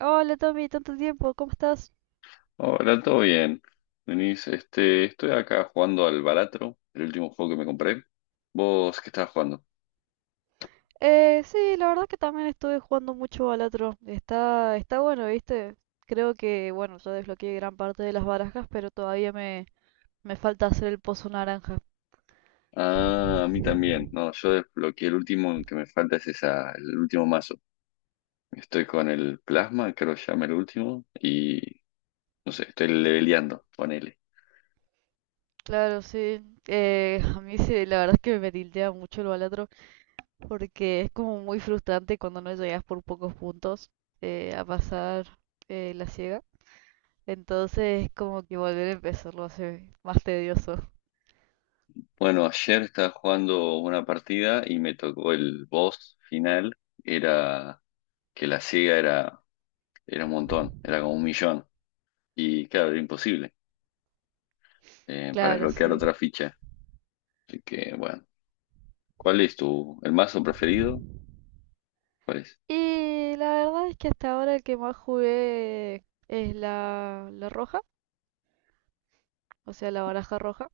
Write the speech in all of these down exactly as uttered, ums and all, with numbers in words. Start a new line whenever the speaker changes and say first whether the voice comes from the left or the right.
right: Hola Tommy, tanto tiempo, ¿cómo estás?
left: Hola, todo bien. Denise, este, estoy acá jugando al Balatro, el último juego que me compré. ¿Vos qué estabas jugando?
right: Eh, sí, la verdad que también estuve jugando mucho al otro. Está, está bueno, ¿viste? Creo que, bueno, yo desbloqueé gran parte de las barajas, pero todavía me, me falta hacer el pozo naranja.
left: Ah, a mí también. No, yo desbloqueé el último que me falta es esa, el último mazo. Estoy con el plasma, creo que se llama el último, y no sé, estoy leveleando, ponele.
right: Claro, sí. Eh, a mí sí, la verdad es que me tiltea mucho el balatro, porque es como muy frustrante cuando no llegas por pocos puntos eh, a pasar eh, la ciega. Entonces, como que volver a empezarlo hace más tedioso.
left: Bueno, ayer estaba jugando una partida y me tocó el boss final. Era que la ciega era, era un montón, era como un millón. Y claro, era imposible eh, para
right: Claro,
left: desbloquear
right: sí.
left: otra ficha. Así que, bueno, ¿cuál es tu, el mazo preferido? ¿Cuál es?
right: Y la verdad es que hasta ahora el que más jugué es la, la roja, o sea, la baraja roja.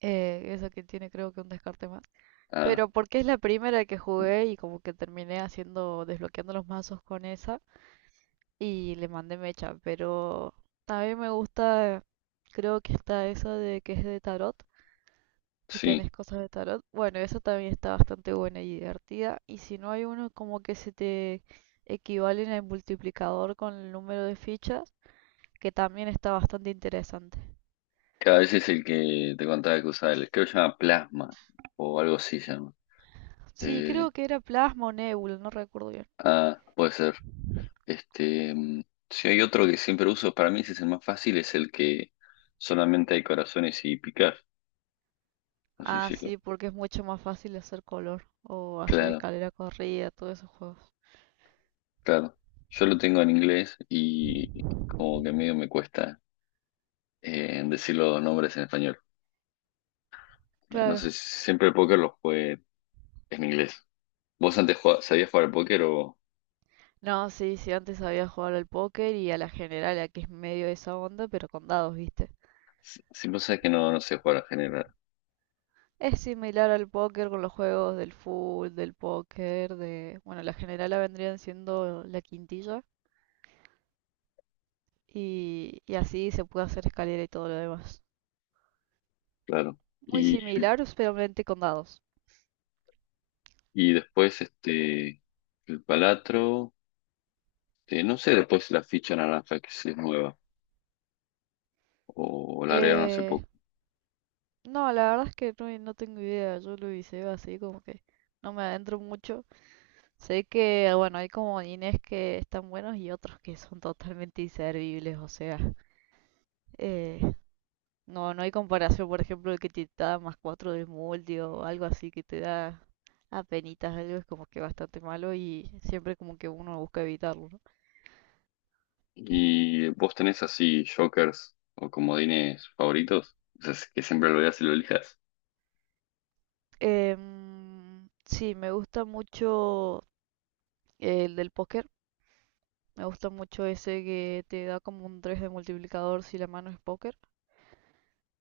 right: Eh, esa que tiene creo que un descarte más.
left: Ah,
right: Pero porque es la primera que jugué y como que terminé haciendo, desbloqueando los mazos con esa y le mandé mecha. Pero también me gusta, creo que está esa de que es de tarot, que
left: sí,
right: tenés cosas de tarot. Bueno, esa también está bastante buena y divertida. Y si no hay uno como que se te equivalen el multiplicador con el número de fichas que también está bastante interesante.
left: cada vez es el que te contaba que usaba, el, creo que se llama Plasma, o algo así se llama.
right: Sí,
left: Eh,
right: creo que era plasma o nebula, no recuerdo bien.
left: ah, puede ser. Este, mm, si hay otro que siempre uso, para mí ese es el más fácil, es el que solamente hay corazones y picar. No sé
right: Ah,
left: si lo.
right: sí, porque es mucho más fácil hacer color o hacer
left: Claro,
right: escalera corrida, todos esos juegos.
left: claro. Yo lo tengo en inglés y como que medio me cuesta eh, decir los nombres en español. Eh, No sé,
right: Claro.
left: siempre el póker lo jugué en inglés. ¿Vos antes jugabas- sabías jugar al póker o
right: No, sí, sí, antes sabía jugar al póker y a la general, que es medio de esa onda, pero con dados, ¿viste?
left: si si vos que no, no sé jugar en general,
right: Es similar al póker con los juegos del full, del póker, de... Bueno, la generala vendrían siendo la quintilla y, y así se puede hacer escalera y todo lo demás.
left: claro.
right: Muy
left: Y,
right: similar, pero solamente con dados.
left: y después este el palatro, eh, no sé, después la ficha naranja que sí es nueva, o la agregaron hace
right: Eh,
left: poco.
right: No, la verdad es que no, no tengo idea, yo lo viseo así como que no me adentro mucho. Sé que, bueno, hay como Inés que están buenos y otros que son totalmente inservibles, o sea, eh, no, no hay comparación, por ejemplo, el que te da más cuatro del multi o algo así que te da apenitas algo, es como que bastante malo y siempre como que uno busca evitarlo, ¿no?
left: ¿Y vos tenés así jokers o comodines favoritos? O sea, que siempre lo veas y lo elijas.
right: Em, sí, me gusta mucho el del póker. Me gusta mucho ese que te da como un tres de multiplicador si la mano es póker.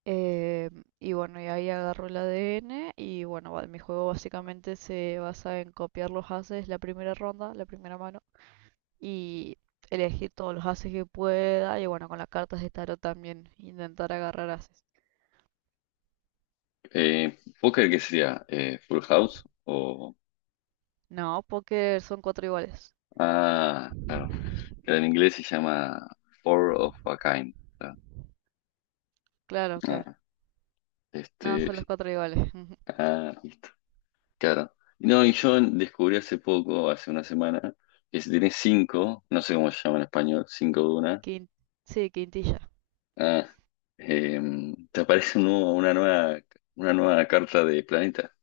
right: Eh, y bueno, y ahí agarro el A D N y bueno, va- mi juego básicamente se basa en copiar los ases la primera ronda, la primera mano, y elegir todos los ases que pueda y bueno, con las cartas de tarot también intentar agarrar ases.
left: Eh, ¿póker qué sería? Eh, ¿Full House? O.
right: No, póker son cuatro iguales.
left: Ah, claro. Que en inglés se llama Four of a Kind. Claro.
right: Claro, claro.
left: Ah,
right: Nada,
left: este,
right: son los cuatro iguales.
left: ah, Claro. No, y yo descubrí hace poco, hace una semana, que si tenés cinco, no sé cómo se llama en español, cinco de una,
right: Quin- sí, quintilla.
left: ah, em, te aparece un nuevo- una nueva, una nueva carta de planeta,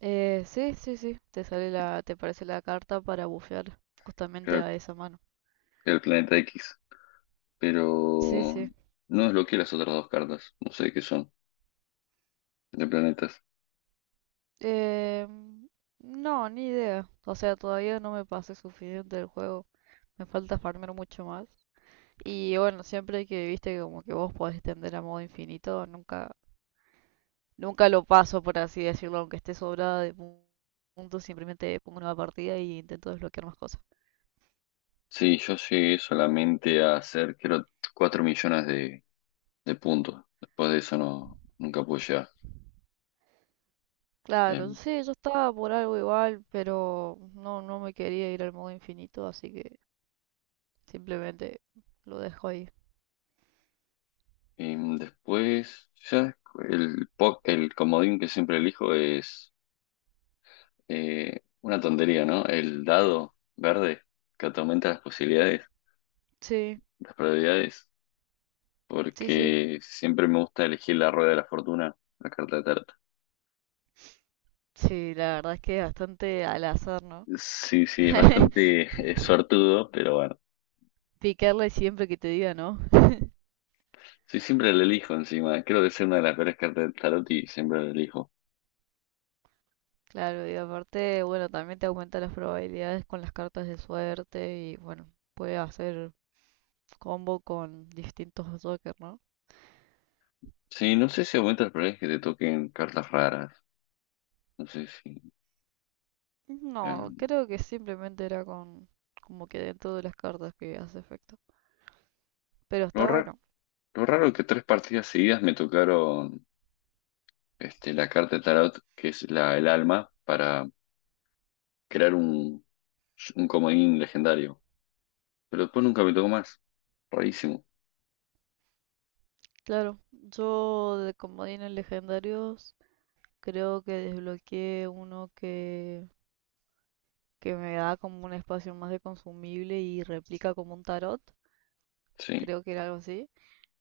right: Eh, sí, sí, sí. Te sale la, te aparece la carta para bufear justamente
left: el,
right: a esa mano.
left: el planeta X,
right: Sí,
left: pero
right: sí.
left: no desbloqueé las otras dos cartas, no sé qué son, de planetas.
right: Eh, no, ni idea. O sea, todavía no me pasé suficiente del juego. Me falta farmear mucho más. Y bueno, siempre que viste como que vos podés extender a modo infinito, nunca, nunca lo paso, por así decirlo, aunque esté sobrada de pu- puntos, simplemente pongo una nueva partida y intento desbloquear más cosas.
left: Sí, yo llegué solamente a hacer, creo, cuatro millones de, de puntos. Después de eso no, nunca pude llegar.
right: Claro,
left: em,
right: sí, yo estaba por algo igual, pero no, no me quería ir al modo infinito, así que simplemente lo dejo ahí.
left: Em, después, ya el, po- el comodín que siempre elijo es eh, una tontería, ¿no? El dado verde que te aumenta las posibilidades,
right: Sí,
left: las probabilidades,
right: sí, sí.
left: porque siempre me gusta elegir la rueda de la fortuna, la carta de tarot.
right: Sí, la verdad es que es bastante al azar, ¿no?
left: Sí, sí, es bastante eh, suertudo, pero bueno.
right: Picarle siempre que te diga no.
left: Sí, siempre la elijo encima. Creo que es una de las peores cartas de tarot y siempre la elijo.
right: Claro, y aparte, bueno, también te aumenta las probabilidades con las cartas de suerte y bueno, puede hacer combo con distintos Joker, ¿no?
left: Sí, no sé si aumenta las probabilidades que te toquen cartas raras. No sé si...
right: No,
left: em,
right: creo que simplemente era con como que dentro de las cartas que hace efecto. Pero
left: no,
right: está
left: ra-
right: bueno.
left: Lo raro que tres partidas seguidas me tocaron este, la carta de tarot, que es la, el alma, para crear un, un comodín legendario. Pero después nunca me tocó más. Rarísimo.
right: Claro, yo de comodines legendarios creo que desbloqueé uno que, que me da como un espacio más de consumible y replica como un tarot.
left: Sí.
right: Creo que era algo así.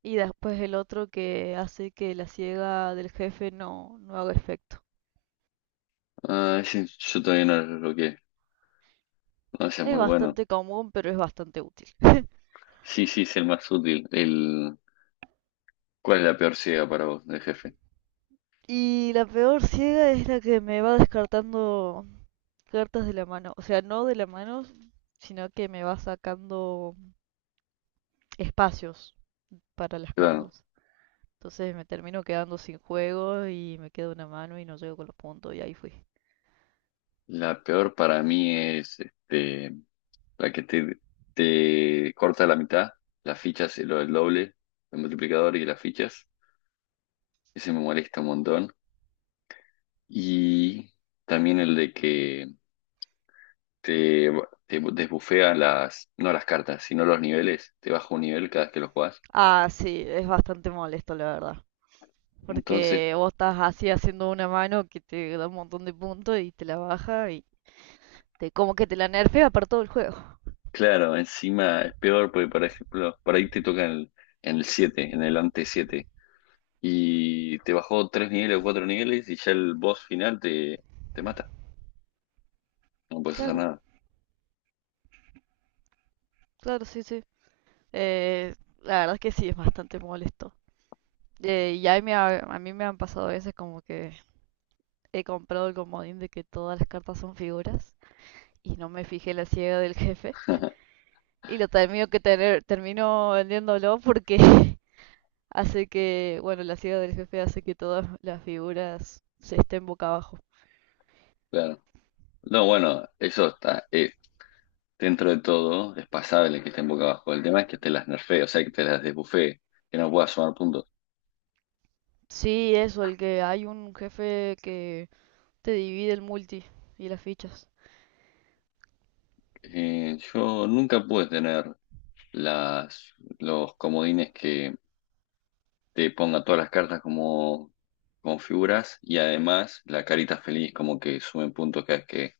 right: Y después el otro que hace que la ciega del jefe no, no haga efecto.
left: Ah, ese yo todavía no lo bloqueé. No, ese es
right: Es
left: muy bueno.
right: bastante común, pero es bastante útil.
left: Sí, sí, es el más útil. El... ¿Cuál es la peor ciega para vos, de jefe?
right: Y la peor ciega es la que me va descartando cartas de la mano. O sea, no de la mano, sino que me va sacando espacios para las
left: Claro.
right: cartas. Entonces me termino quedando sin juego y me queda una mano y no llego con los puntos y ahí fui.
left: La peor para mí es este, la que te, te corta la mitad, las fichas, lo del doble, el multiplicador y las fichas. Ese me molesta un montón. Y también el de que te, te desbufea las, no las cartas, sino los niveles. Te baja un nivel cada vez que lo jugás.
right: Ah, sí, es bastante molesto, la verdad.
left: Entonces,
right: Porque vos estás así haciendo una mano que te da un montón de puntos y te la baja y te como que te la nerfea para todo el juego.
left: claro, encima es peor porque, por ejemplo, por ahí te toca en el, en el siete, en el ante siete. Y te bajó tres niveles o cuatro niveles y ya el boss final te, te mata. No puedes hacer
right: Claro,
left: nada.
right: claro, sí, sí. Eh, la verdad es que sí, es bastante molesto. Eh, y ahí me ha- a mí me han pasado veces como que he comprado el comodín de que todas las cartas son figuras y no me fijé la ciega del jefe. Y lo termino que tener, termino vendiéndolo porque hace que, bueno, la ciudad del jefe hace que todas las figuras se estén boca abajo.
left: Claro. No, bueno, eso está. Eh, dentro de todo, es pasable que estén boca abajo. El tema es que te las nerfee, o sea, que te las desbufee, que no puedas sumar puntos.
right: Sí, eso, el que hay un jefe que te divide el multi y las fichas.
left: Eh, yo nunca pude tener las, los comodines que te ponga todas las cartas como, como figuras y además la carita feliz como que suben puntos cada vez que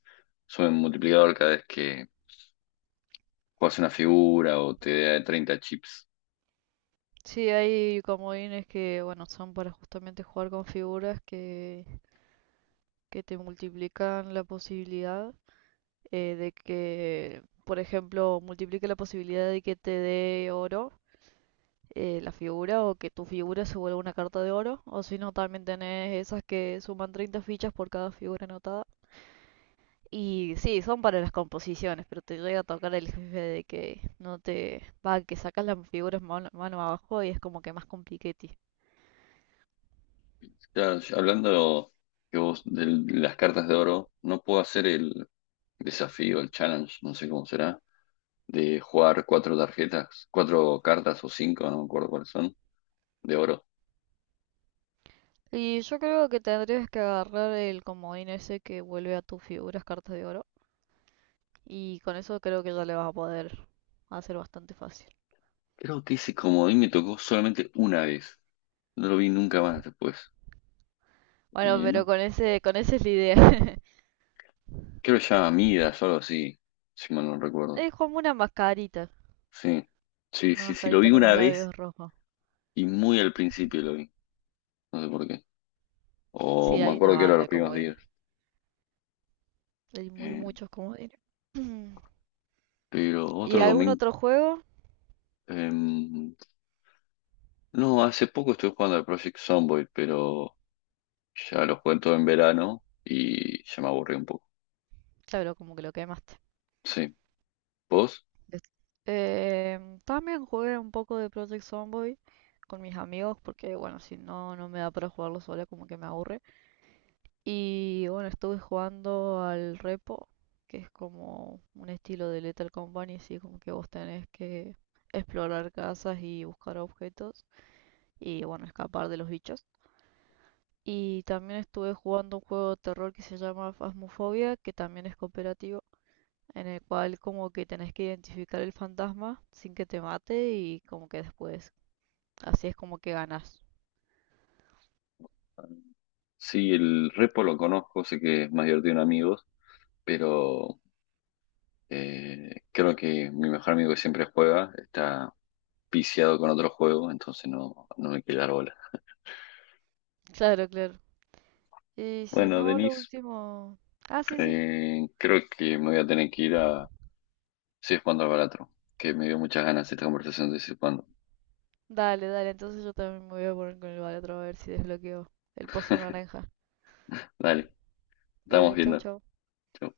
left: suben multiplicador cada vez que juegas una figura o te da treinta chips.
right: Sí, hay comodines que, bueno, son para justamente jugar con figuras que, que te multiplican la posibilidad eh, de que, por ejemplo, multiplique la posibilidad de que te dé oro eh, la figura o que tu figura se vuelva una carta de oro. O si no, también tenés esas que suman treinta fichas por cada figura anotada. Y sí, son para las composiciones, pero te llega a tocar el jefe de que no te va, que sacas las figuras mano, mano abajo y es como que más compliquete.
left: Ya, ya hablando que vos de las cartas de oro, no puedo hacer el desafío, el challenge, no sé cómo será, de jugar cuatro tarjetas, cuatro cartas o cinco, no me acuerdo cuáles son, de oro.
right: Y yo creo que tendrías que agarrar el comodín ese que vuelve a tus figuras cartas de oro. Y con eso creo que ya le vas a poder hacer bastante fácil.
left: Creo que ese comodín me tocó solamente una vez. No lo vi nunca más después.
right: Bueno,
left: Eh,
right: pero
left: no,
right: con ese, con esa es la idea.
left: creo que se llama Midas o algo así, si mal no recuerdo.
right: Es como una mascarita.
left: Sí, sí,
right: Una
left: sí, sí, lo
right: mascarita
left: vi
right: con los
left: una vez
right: labios rojos.
left: y muy al principio lo vi. No sé por qué. O
right: Sí,
left: me
right: hay una
left: acuerdo que era
right: banda
left: los
right: de
left: primeros
right: comodines.
left: días.
right: Hay muy
left: Eh,
right: muchos comodines.
left: pero
right: ¿Y
left: otro
right: algún
left: comodín.
right: otro juego?
left: em, no, hace poco estuve jugando al Project Zomboid, pero ya lo jugué todo en verano y ya me aburrí un poco.
right: Claro, como que lo quemaste.
left: Sí. ¿Vos?
right: Des- Eh, también jugué un poco de Project Zomboid con mis amigos porque, bueno, si no, no me da para jugarlo sola, como que me aburre. Y bueno, estuve jugando al Repo, que es como un estilo de Lethal Company, así como que vos tenés que explorar casas y buscar objetos y, bueno, escapar de los bichos. Y también estuve jugando un juego de terror que se llama Phasmophobia, que también es cooperativo, en el cual como que tenés que identificar el fantasma sin que te mate y como que después. Así es como que ganas.
left: Sí, el repo lo conozco, sé que es mayor de un amigo, pero eh, creo que mi mejor amigo que siempre juega está viciado con otro juego, entonces no, no me quiere dar bola.
right: Claro, claro. Y si
left: Bueno,
right: no, lo
left: Denise,
right: último... Ah, sí, sí.
left: eh, creo que me voy a tener que ir a seguir jugando al Balatro, que me dio muchas ganas esta conversación de seguir jugando.
right: Dale, dale. Entonces yo también me voy a poner con el otro a ver si desbloqueo el pozo naranja.
left: Dale, estamos
right: Dale, chau,
left: viendo.
right: chau.
left: Chau.